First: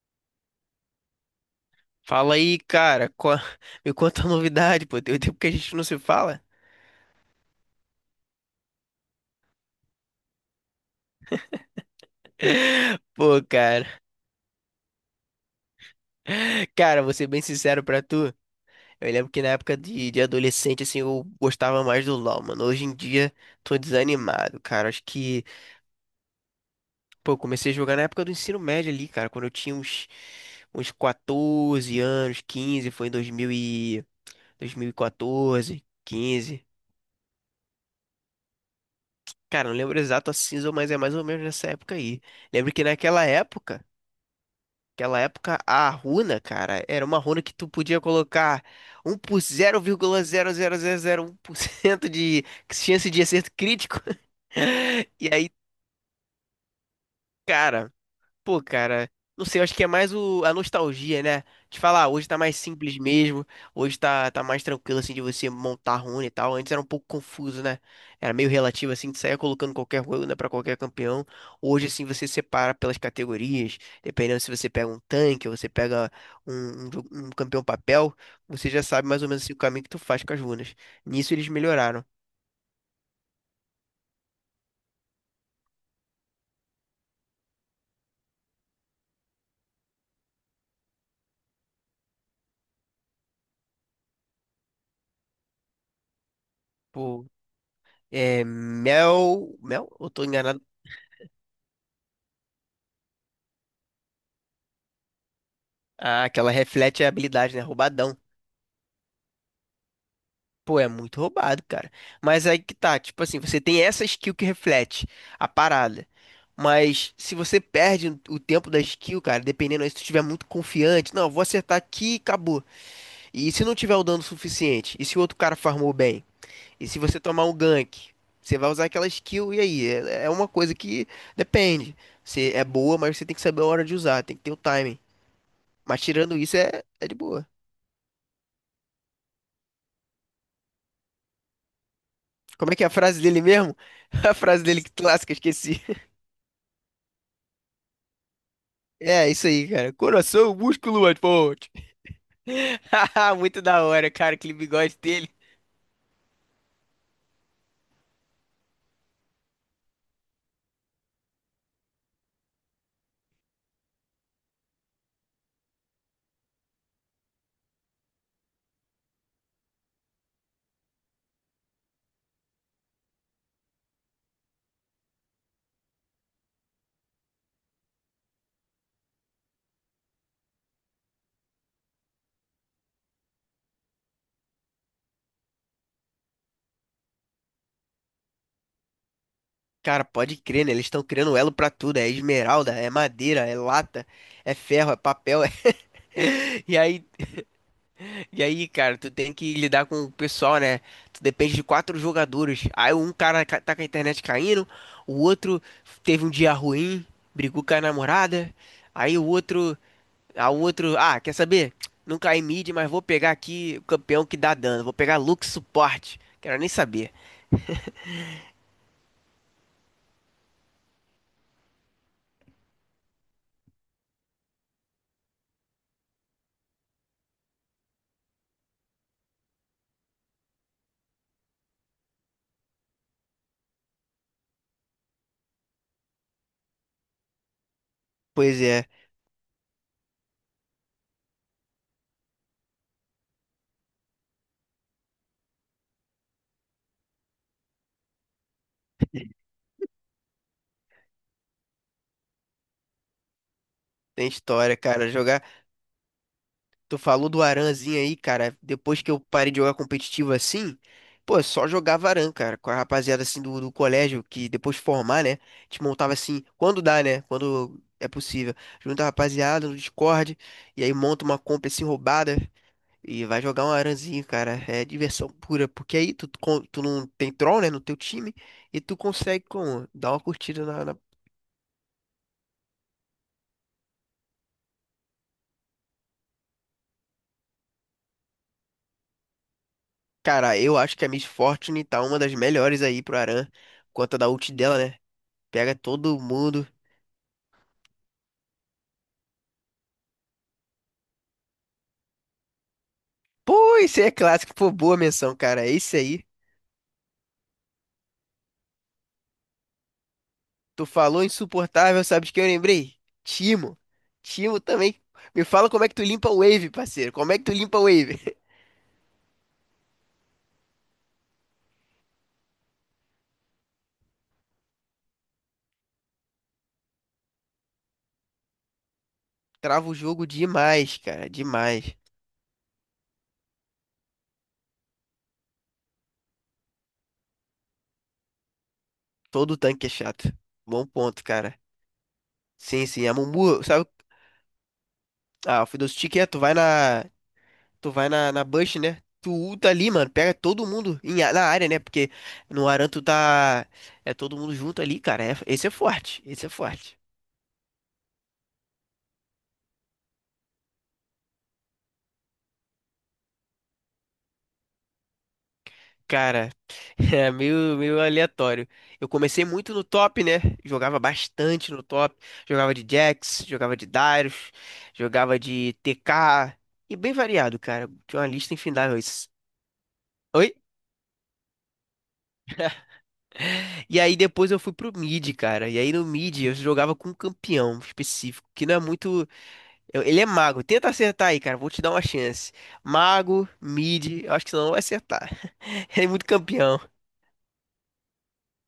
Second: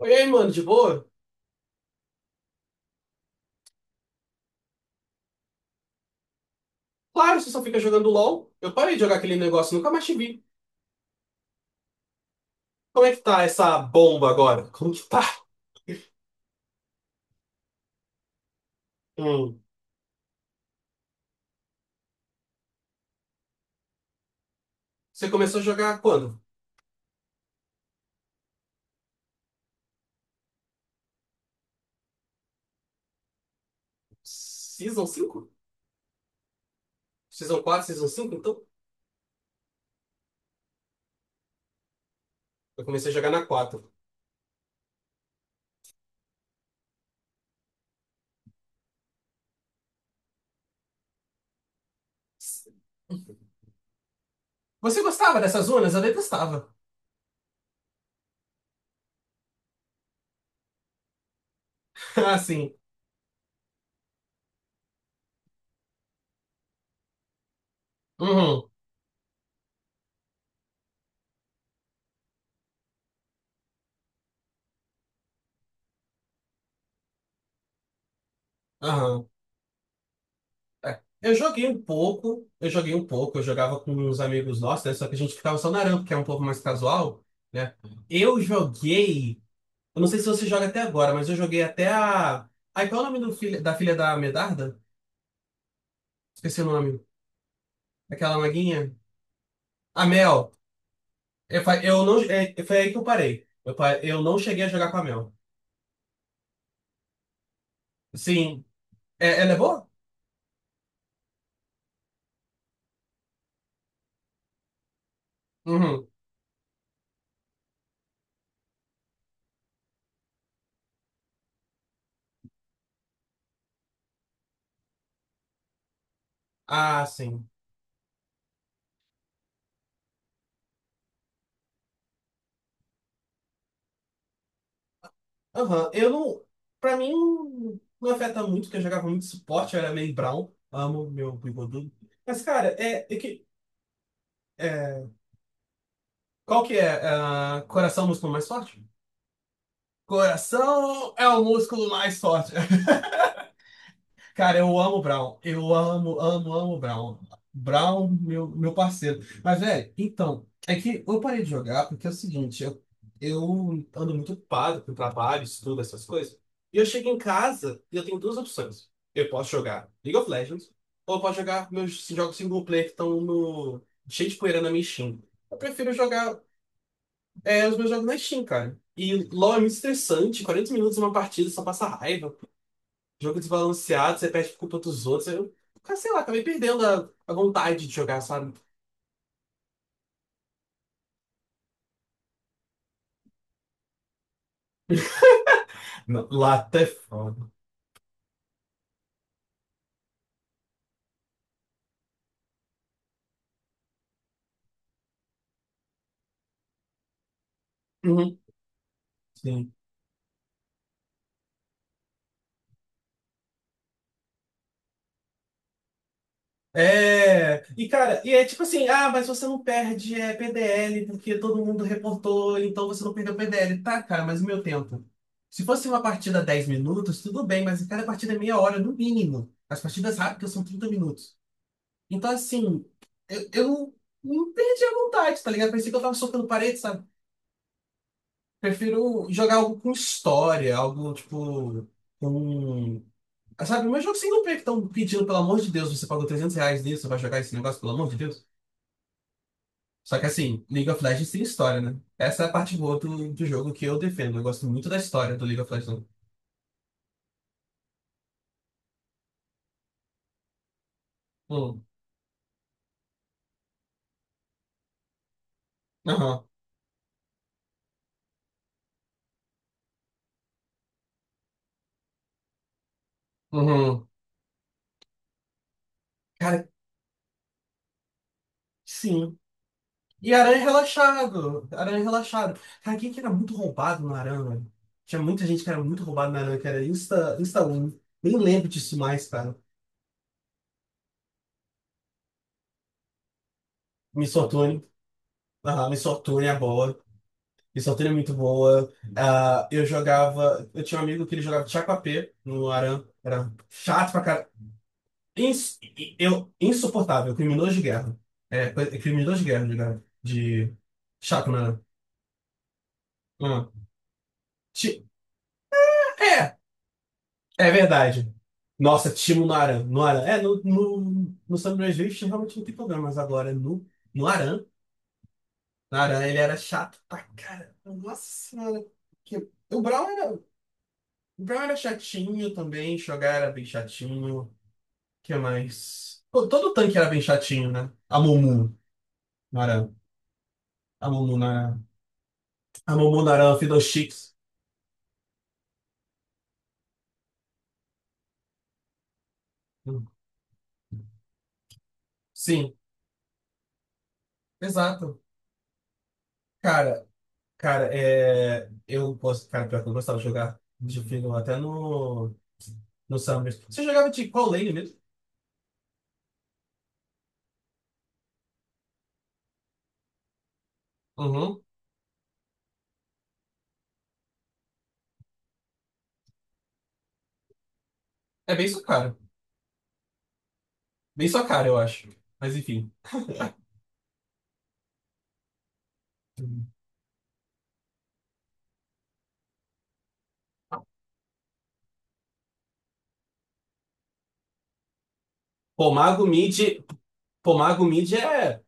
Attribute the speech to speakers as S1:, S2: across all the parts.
S1: E aí, mano, de boa?
S2: Fala aí, cara. Me conta a novidade, pô. Tem um tempo que a gente não se fala.
S1: Claro, você só fica jogando LOL. Eu parei de jogar aquele negócio, nunca mais te vi. Como é que
S2: Pô,
S1: tá essa
S2: cara.
S1: bomba agora? Como que tá?
S2: Cara, vou ser bem sincero pra tu. Eu lembro que na
S1: Hum.
S2: época de adolescente, assim, eu gostava mais do LoL, mano. Hoje em dia, tô desanimado, cara. Acho
S1: Você
S2: que,
S1: começou a jogar quando?
S2: pô, eu comecei a jogar na época do ensino médio ali, cara. Quando eu tinha uns 14 anos, 15 foi em dois mil e
S1: Season 5,
S2: quatorze quinze.
S1: Season 4, Season cinco então?
S2: Cara, não lembro exato a cinza, mas é mais ou menos nessa época aí. Lembro que
S1: Eu comecei a
S2: naquela
S1: jogar na
S2: época.
S1: quatro.
S2: Naquela época, a runa, cara, era uma runa que tu podia colocar um por 0,00001% de chance de acerto crítico.
S1: Você
S2: E
S1: gostava
S2: aí,
S1: dessas zonas? Eu detestava.
S2: cara, pô, cara, não sei, eu acho que é mais a nostalgia, né? De falar, ah, hoje tá
S1: Ah,
S2: mais
S1: sim.
S2: simples mesmo, hoje tá mais tranquilo, assim, de você montar rune e tal. Antes era um pouco confuso, né? Era meio
S1: Uhum.
S2: relativo, assim, de sair colocando qualquer runa pra qualquer campeão. Hoje, assim, você separa pelas categorias, dependendo se você pega um tanque ou você pega um campeão papel, você já sabe mais
S1: Aham.
S2: ou menos assim, o caminho que tu faz com as runas.
S1: É.
S2: Nisso
S1: Eu
S2: eles
S1: joguei um
S2: melhoraram.
S1: pouco, eu joguei um pouco, eu jogava com uns amigos nossos, né? Só que a gente ficava só na rampa, que é um pouco mais casual, né? Eu joguei. Eu não sei se você joga até agora, mas eu joguei até a. Ai, qual é o nome do filho, da filha da Medarda? Esqueci o nome.
S2: Pô,
S1: Aquela
S2: é,
S1: maguinha.
S2: Mel. Mel?
S1: A
S2: Eu tô
S1: Mel.
S2: enganado.
S1: Eu não, foi aí que eu parei. Eu não cheguei a jogar com a Mel.
S2: Ah, aquela reflete a habilidade, né? Roubadão.
S1: Sim. É, ela é boa?
S2: Pô, é muito roubado, cara. Mas aí que tá, tipo assim, você tem essa skill que reflete a parada.
S1: Uhum.
S2: Mas se você perde o tempo da skill, cara, dependendo aí, se tu estiver muito confiante, não, vou acertar aqui e acabou. E se não tiver o dano suficiente? E se o outro cara farmou bem? E se
S1: Ah,
S2: você tomar
S1: sim.
S2: um gank? Você vai usar aquela skill e aí? É, é uma coisa que depende. Você é boa, mas você tem que saber a hora de usar, tem que ter o timing.
S1: Aham.
S2: Mas
S1: Eu
S2: tirando
S1: não.
S2: isso, é,
S1: Pra
S2: é
S1: mim,
S2: de boa.
S1: não afeta muito, porque eu jogava muito suporte, eu era meio Brown. Amo meu bigodudo. Mas, cara,
S2: Como é que é a frase dele mesmo? A frase dele que
S1: é,
S2: clássica, esqueci.
S1: qual que é? Ah, coração, é o músculo mais forte?
S2: É, isso aí, cara. Coração, músculo,
S1: Coração
S2: mais
S1: é o
S2: forte.
S1: músculo mais forte.
S2: Muito da hora, cara, aquele
S1: Cara, eu amo
S2: bigode
S1: o
S2: dele.
S1: Brown. Eu amo, amo, amo o Brown. Brown, meu parceiro. Mas, velho, então, é que eu parei de jogar porque é o seguinte, eu ando muito ocupado com trabalho, estudo, essas coisas. E eu chego em casa e eu tenho duas opções. Eu posso jogar League of Legends ou eu posso jogar meus jogos single player que estão no, cheio de poeira na minha Steam. Eu prefiro jogar os meus jogos na Steam, cara. E LoL é muito estressante, 40 minutos em uma partida só passa raiva. Jogo desbalanceado, você perde por culpa dos outros. Eu, cara, sei lá, acabei perdendo a vontade de jogar, sabe?
S2: Cara, pode crer, né? Eles estão criando elo pra tudo. É esmeralda, é madeira, é lata, é ferro, é papel.
S1: Não,
S2: E
S1: Lata é
S2: aí,
S1: foda.
S2: e aí, cara, tu tem que lidar com o pessoal, né? Tu depende de quatro jogadores. Aí um cara tá com a internet caindo, o outro teve um dia ruim, brigou com a
S1: Uhum.
S2: namorada. Aí o
S1: Sim.
S2: outro. A outro, ah, quer saber? Não caí mid, mas vou pegar aqui o campeão que dá dano. Vou pegar Lux suporte. Quero nem saber.
S1: É, e cara, e é tipo assim, ah, mas você não perde PDL porque todo mundo reportou, então você não perdeu PDL. Tá, cara, mas e meu tempo? Se fosse uma partida 10 minutos, tudo bem, mas cada partida é meia hora, no mínimo. As partidas rápidas são 30 minutos. Então, assim, eu não perdi a vontade, tá ligado? Parecia que eu tava soltando parede, sabe?
S2: Pois é,
S1: Prefiro jogar algo com história, algo tipo com. Ah, sabe, mas jogo single player que estão pedindo, pelo amor de Deus, você pagou R$ 300 nisso, você vai jogar esse negócio, pelo amor de Deus. Só que assim, League of Legends tem história, né? Essa é a parte boa do jogo que eu
S2: tem
S1: defendo. Eu gosto
S2: história,
S1: muito da
S2: cara.
S1: história
S2: Jogar.
S1: do League of Legends.
S2: Tu falou do Aranzinho aí, cara. Depois que eu parei de jogar competitivo assim, pô, só
S1: Hum.
S2: jogava Aran, cara. Com a rapaziada assim do colégio, que depois de formar, né? A gente montava assim,
S1: Aham.
S2: quando dá, né? Quando é possível. Junta a rapaziada no Discord. E aí monta uma compra assim roubada. E vai jogar um
S1: Uhum.
S2: aranzinho, cara. É diversão pura. Porque aí tu,
S1: Cara,
S2: tu não tem troll, né, no teu time. E tu
S1: sim.
S2: consegue como? Dar uma
S1: E Aranha
S2: curtida.
S1: relaxado. Aranha relaxado. Cara, quem que era muito roubado no Aranha, velho? Tinha muita gente que era muito roubado no Aranha, que era Insta, Insta 1. Nem lembro disso mais, cara.
S2: Cara, eu acho que a Miss Fortune tá uma das melhores aí pro Aran. Conta da
S1: Miss
S2: ult dela,
S1: Otone.
S2: né? Pega
S1: Ah, Miss
S2: todo
S1: Fortune é
S2: mundo.
S1: boa. Miss Fortune é muito boa. Ah, eu jogava. Eu tinha um amigo que ele jogava Tchakwapê no Aran. Era
S2: Pô, isso aí é
S1: chato pra caralho.
S2: clássico. Pô, boa menção, cara. É isso aí.
S1: Insuportável. Criminoso de guerra. É criminoso de guerra, guerra, de
S2: Tu falou
S1: chato no Aran.
S2: insuportável, sabe de quem eu lembrei?
S1: Ah,
S2: Timo. Timo também.
S1: ti-
S2: Me fala como é que tu limpa o
S1: é,
S2: wave, parceiro. Como é que tu
S1: é
S2: limpa o wave?
S1: verdade. Nossa, Timo no Aran. No Aran. É, no San Andreas Rift realmente não tem problema, mas agora no Aran. No Aran ele era chato pra caramba. Nossa senhora. Que- O
S2: Trava o
S1: Brown
S2: jogo
S1: era.
S2: demais, cara.
S1: Brown era
S2: Demais.
S1: chatinho também, Shogar era bem chatinho. O que mais? Pô, todo tanque era bem chatinho, né? A Mumu
S2: Todo
S1: não
S2: tanque é
S1: era.
S2: chato. Bom
S1: A
S2: ponto,
S1: Mumu não
S2: cara.
S1: era.
S2: Sim,
S1: A
S2: sim. A
S1: Mumu não era
S2: Mumu, sabe?
S1: Fiddlesticks.
S2: Ah, o Fiddlestick é, tu vai na. Tu vai na Bush, né? Tu ulta ali,
S1: Hum.
S2: mano. Pega todo mundo na área, né? Porque no
S1: Sim,
S2: Aran tu tá. É todo mundo junto ali,
S1: exato.
S2: cara. Esse é forte. Esse é forte.
S1: Cara, cara, é. Eu posso. Cara, pior que eu gostava de jogar de Fiddle até no Summer. Você jogava de qual lane mesmo?
S2: Cara, é meio aleatório. Eu comecei muito no top, né? Jogava
S1: Uhum.
S2: bastante no top. Jogava de Jax, jogava de Darius, jogava de TK. E bem variado, cara. Tinha uma lista
S1: É bem sua
S2: infindável
S1: cara.
S2: isso. Oi?
S1: Bem sua cara, eu acho. Mas enfim.
S2: E aí depois eu fui pro mid, cara. E aí no mid eu jogava com um campeão específico, que não é muito. Ele é mago. Tenta acertar aí, cara. Vou te dar uma chance. Mago, mid, eu acho que você não vai acertar.
S1: Pô,
S2: Ele é muito
S1: Mago
S2: campeão.
S1: Mid. Pô, Mago Mid é.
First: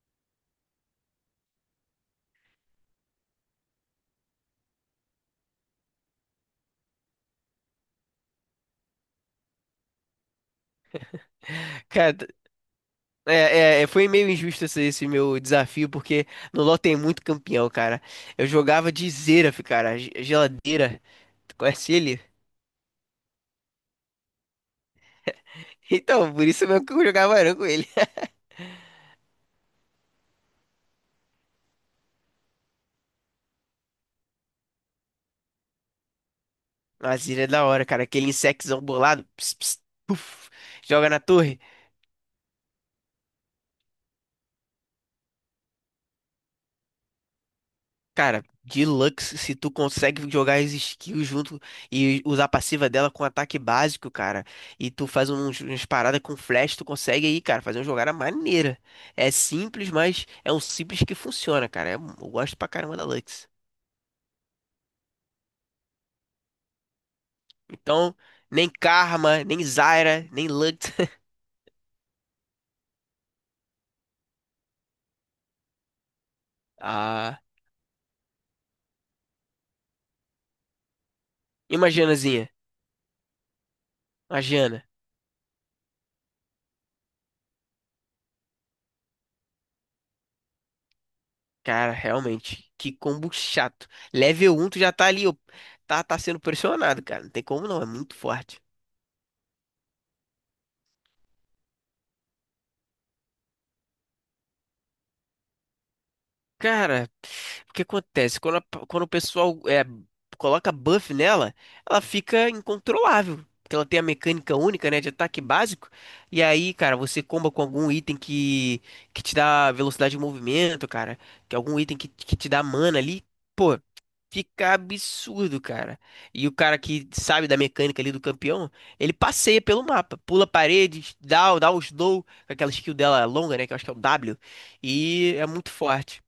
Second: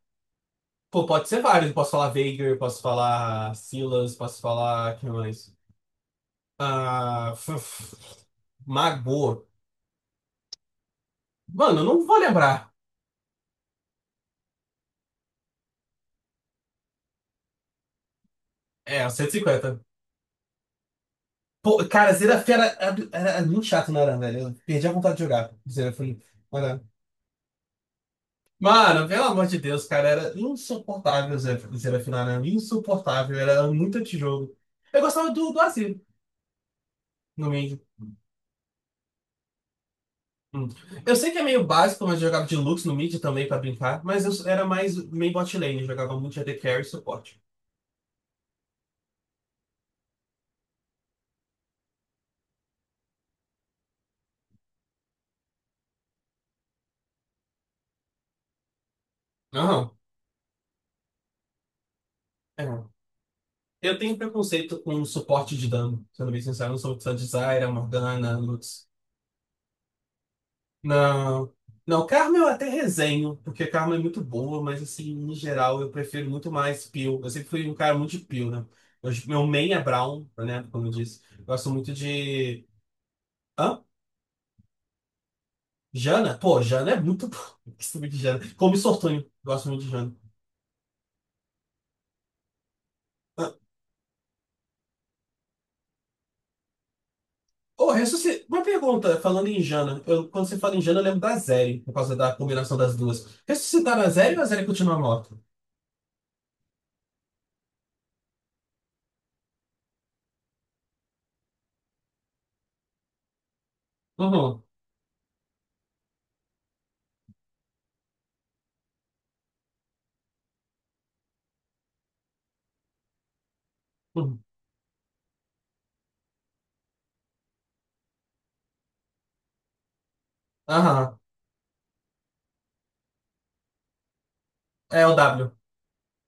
S1: Pô, pode ser vários. Eu posso falar Veigar, posso falar Silas, posso falar. Quem mais? Ah, f- f- Magô. Mano, eu não vou
S2: Cara,
S1: lembrar.
S2: foi meio injusto esse meu desafio, porque no LoL tem muito campeão, cara. Eu jogava
S1: É,
S2: de
S1: o cento e
S2: Xerath,
S1: cinquenta
S2: cara. Geladeira. Tu
S1: Pô,
S2: conhece
S1: cara,
S2: ele?
S1: Zerafera era muito chato, não era, velho? Eu perdi a vontade de jogar. Zerafim.
S2: Então, por isso mesmo
S1: Mano,
S2: que eu jogava Aran com ele.
S1: mano, pelo amor de Deus, cara, era insuportável Zerafim, era insuportável, era muito antijogo. Eu gostava do Azir,
S2: Mas ele é
S1: no
S2: da
S1: meio.
S2: hora, cara. Aquele insectzão bolado. Ps, ps, puf,
S1: Hum.
S2: joga
S1: Eu
S2: na
S1: sei que é
S2: torre.
S1: meio básico, mas eu jogava de Lux no mid também pra brincar, mas eu era mais meio bot lane, eu jogava muito AD Carry e suporte.
S2: Cara, Deluxe, se tu consegue jogar as skills junto e usar a passiva dela com ataque básico, cara, e tu faz umas paradas com flash, tu consegue aí, cara, fazer uma jogada maneira. É
S1: Aham.
S2: simples, mas é um simples que funciona, cara. Eu gosto pra caramba
S1: É.
S2: da Lux.
S1: Eu tenho preconceito com suporte de dano, sendo bem sincero, eu não sou muito fã de Zyra,
S2: Então,
S1: Morgana,
S2: nem
S1: Lux.
S2: Karma, nem Zyra, nem Lux.
S1: Não. Não, Carmen eu até resenho, porque Carmen é muito boa, mas assim, em geral, eu prefiro muito mais Peel. Eu
S2: Ah,
S1: sempre fui um cara muito de Peel, né? Meu main é Brown, né? Como eu disse. Eu gosto muito
S2: imaginazinha.
S1: de. Hã?
S2: Imagina.
S1: Jana? Pô, Jana é muito boa. Eu gosto muito de Jana. Como Sortunho, gosto muito de Jana.
S2: Cara, realmente, que combo
S1: Hã?
S2: chato. Level um tu já tá ali, ó, tá sendo pressionado, cara. Não tem como não, é
S1: Ô,
S2: muito forte.
S1: Uma pergunta, falando em Jana. Quando você fala em Jana, eu lembro da Zeri, por causa da combinação das duas. Ressuscitar a Zeri ou a Zeri continua morta?
S2: Cara, o que acontece? Quando, quando o pessoal coloca buff nela, ela fica incontrolável. Porque ela tem a mecânica
S1: Uhum.
S2: única, né, de ataque básico. E aí, cara, você comba com algum item que te dá velocidade de movimento, cara. Que algum item que te dá mana ali. Pô,
S1: Uhum.
S2: fica absurdo, cara. E o cara que sabe da mecânica ali do campeão, ele passeia pelo mapa. Pula paredes,
S1: Aham.
S2: dá o slow, com aquela skill dela longa, né, que eu acho que é o W.
S1: É o
S2: E é
S1: W.
S2: muito forte.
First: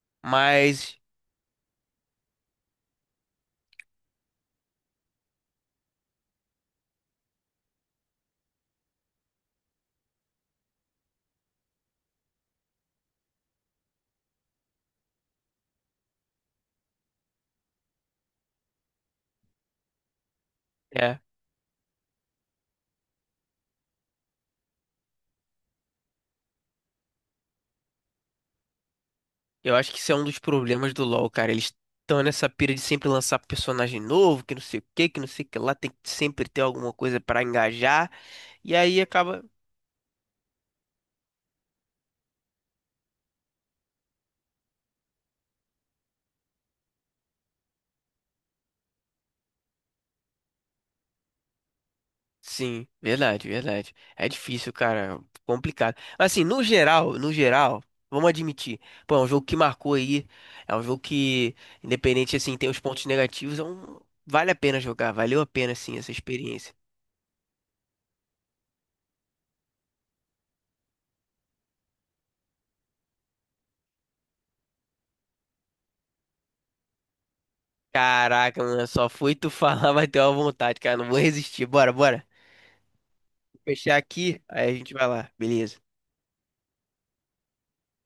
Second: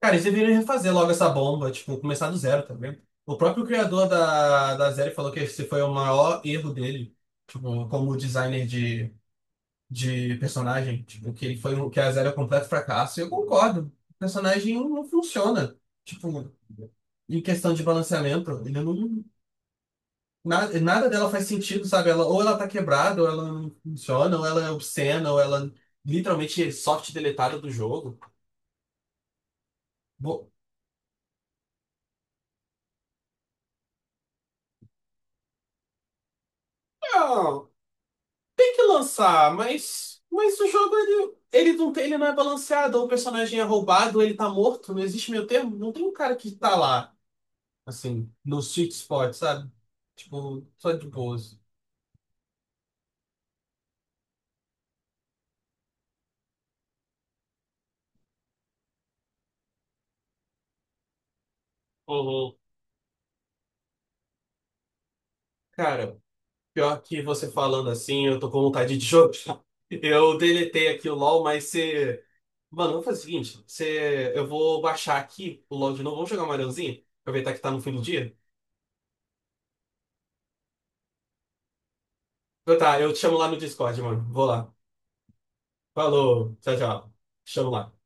S1: Cara, eles deveriam refazer
S2: Mas,
S1: logo essa bomba, tipo, começar do zero, tá vendo? O próprio criador da série falou que esse foi o maior erro dele, tipo, como designer de personagem, tipo, que ele foi um, que a série é um completo fracasso. E eu concordo. O personagem não funciona, tipo, em questão de balanceamento, ele não. Nada
S2: é,
S1: dela faz sentido, sabe? Ela, ou ela tá quebrada, ou ela não funciona, ou ela é obscena, ou ela literalmente é soft deletada do jogo.
S2: eu acho que isso é um dos
S1: Bo-
S2: problemas do LoL, cara. Eles estão nessa pira de sempre lançar personagem novo, que não sei o que, que não sei o que lá, tem que sempre ter alguma coisa pra engajar,
S1: Tem
S2: e
S1: que
S2: aí acaba.
S1: lançar, mas, o jogo ele não tem, ele não é balanceado, ou o personagem é roubado, ou ele tá morto, não existe meio termo, não tem um cara que tá lá, assim, no sweet spot, sabe? Tipo, só de boas.
S2: Sim, verdade, verdade. É difícil, cara, complicado. Mas assim, no geral, no geral, vamos admitir, pô, é um jogo que marcou aí, é um jogo que, independente
S1: Uhum.
S2: assim, tem os pontos negativos, é um... vale a pena jogar, valeu a pena, assim, essa
S1: Cara,
S2: experiência.
S1: pior que você falando assim, eu tô com vontade de jogar. Eu deletei aqui o LoL, mas você. Mano, eu fazer o seguinte: você, eu vou baixar aqui o LoL de novo, vamos jogar um Marãozinho? Aproveitar que tá no fim do dia?
S2: Caraca, mano, só fui tu falar, vai ter uma vontade, cara. Não vou resistir. Bora, bora.
S1: Então tá, eu te chamo lá no
S2: Vou fechar
S1: Discord, mano.
S2: aqui,
S1: Vou
S2: aí
S1: lá.
S2: a gente vai lá. Beleza.
S1: Falou, tchau, tchau. Chama lá.